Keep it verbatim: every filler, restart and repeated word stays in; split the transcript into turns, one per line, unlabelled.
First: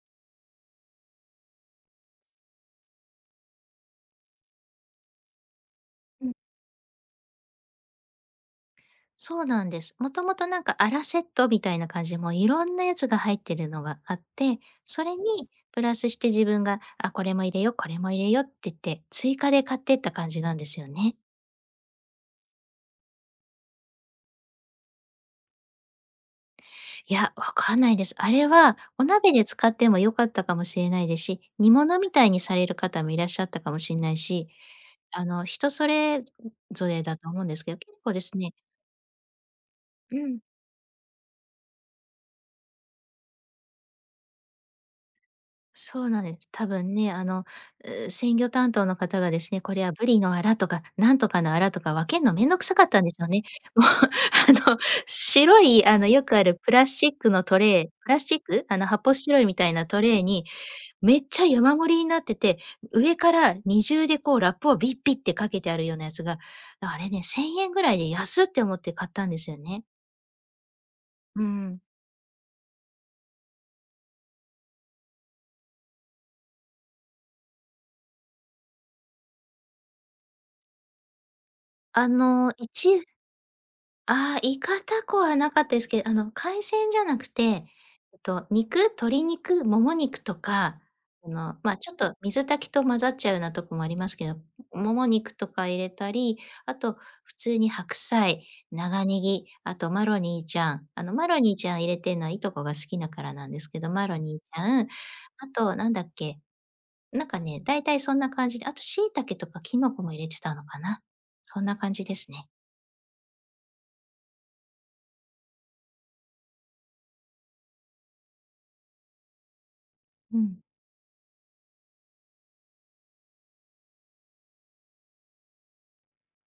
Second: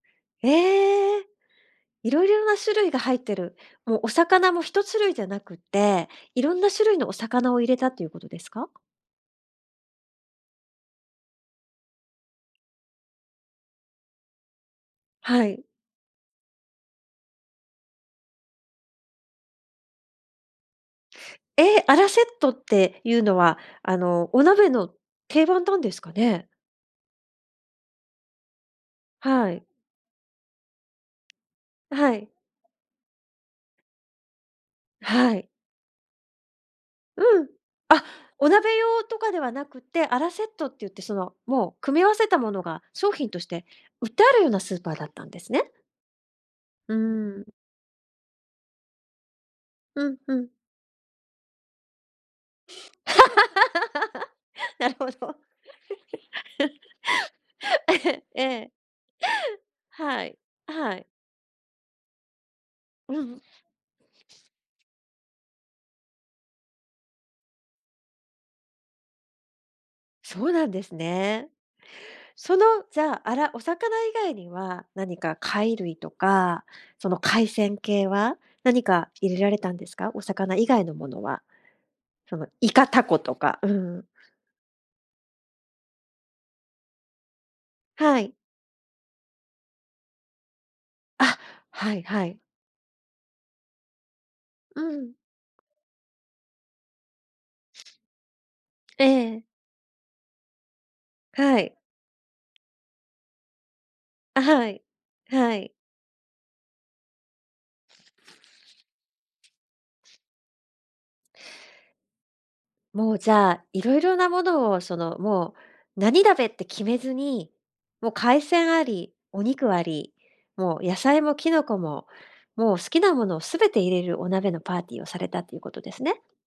ええ！いろいろな種類が入ってる。もうお魚もひとしゅるいじゃなくて、
うん。
いろんな種類のお魚を入れたっていうことですか？
そうなんです。もともとなんか、アラセットみたいな感じ、も、いろんなやつが入ってるのがあって、それに
はい。
プラスして自分が、あ、これも入れよ、これも入れようってって、追加で買ってった感じなんですよね。
え！アラセットってゆうのは、あの、お鍋の定番なんですかね？
いや、わかんないです。あれはお鍋で
はい。
使ってもよかったかもしれないで、し、煮物み
はい
た
r。
いにされる方もいらっしゃったかもしんないし、あ
は
の、
い。
人それぞぞれだと
う
思うん
ん、
ですけど、結
あ、
構です
お
ね
鍋用とかではなくて、
う
アラ
ん。
セットってゆって、その、もう組み合わせたものが商品として売ってあるようなスーパーだったんですね。
そうなんです。多
う
分ね、あ
ー
の、
ん。
う、鮮魚担当の方がですね、これはブ
うん
リの
う
ア
ん。
ラ、とか、なんとかのアラ、とか、分けんの面倒くさかったんでしょうね。もう、あの、
なるほど。
白い、あの、よくあるプラスチックのトレー プラ
ええ、
スチッ
え
ク
え。
あの、発泡スチロールみたいなトレー
はい。
に
はい。
めっちゃ山盛りになってて、上
う
か
ん。
らにじゅうでこう、ラップをビッビッってかけてあるようなやつが、あれね、せんえんぐらいで、安！って思って買ったんですよね。
そうなんです
う
ね。
んうん。
その、じゃ、アラお魚以外には何か貝類とか、その、海鮮系は、何か入れられたんですか？お魚以外のものは。
あ
その、
の、い
イカ、
ちゆ
タコとか、うん。
ああ、イカ、タコはなかったすけ、あの、海鮮じゃなくて、えっ
はい。
と、肉鶏肉もも肉とか、あ
あ、
の、ま、ち
は
ょっ
い
と
はい。
水炊きと混ざっちゃうなとこもありますけど、
う
もも
ん。
肉とか入れたり、あと普通に白菜、長
え
ネ
え。
ギ、あと、マロニーちゃん。あの、マロニー
は
ち
い。
ゃん入れてんのはいとこが好きだからなんですけど、マロニー
あ、
ち
は
ゃ
い。
ん、あ
はい。
と何だっけ？なんかね、大体そんな感じで、あと、椎茸とかキノコも入れてたのかな？そんな感じですね。
もう、じゃあ、いろいろなものを、その、もう、何鍋って決めずに、も、海鮮あり、お肉あり、
うん。
もう、野菜もキノコも、もう、好きなものを全て入れる、お鍋のパーティーをされたっていうことですね。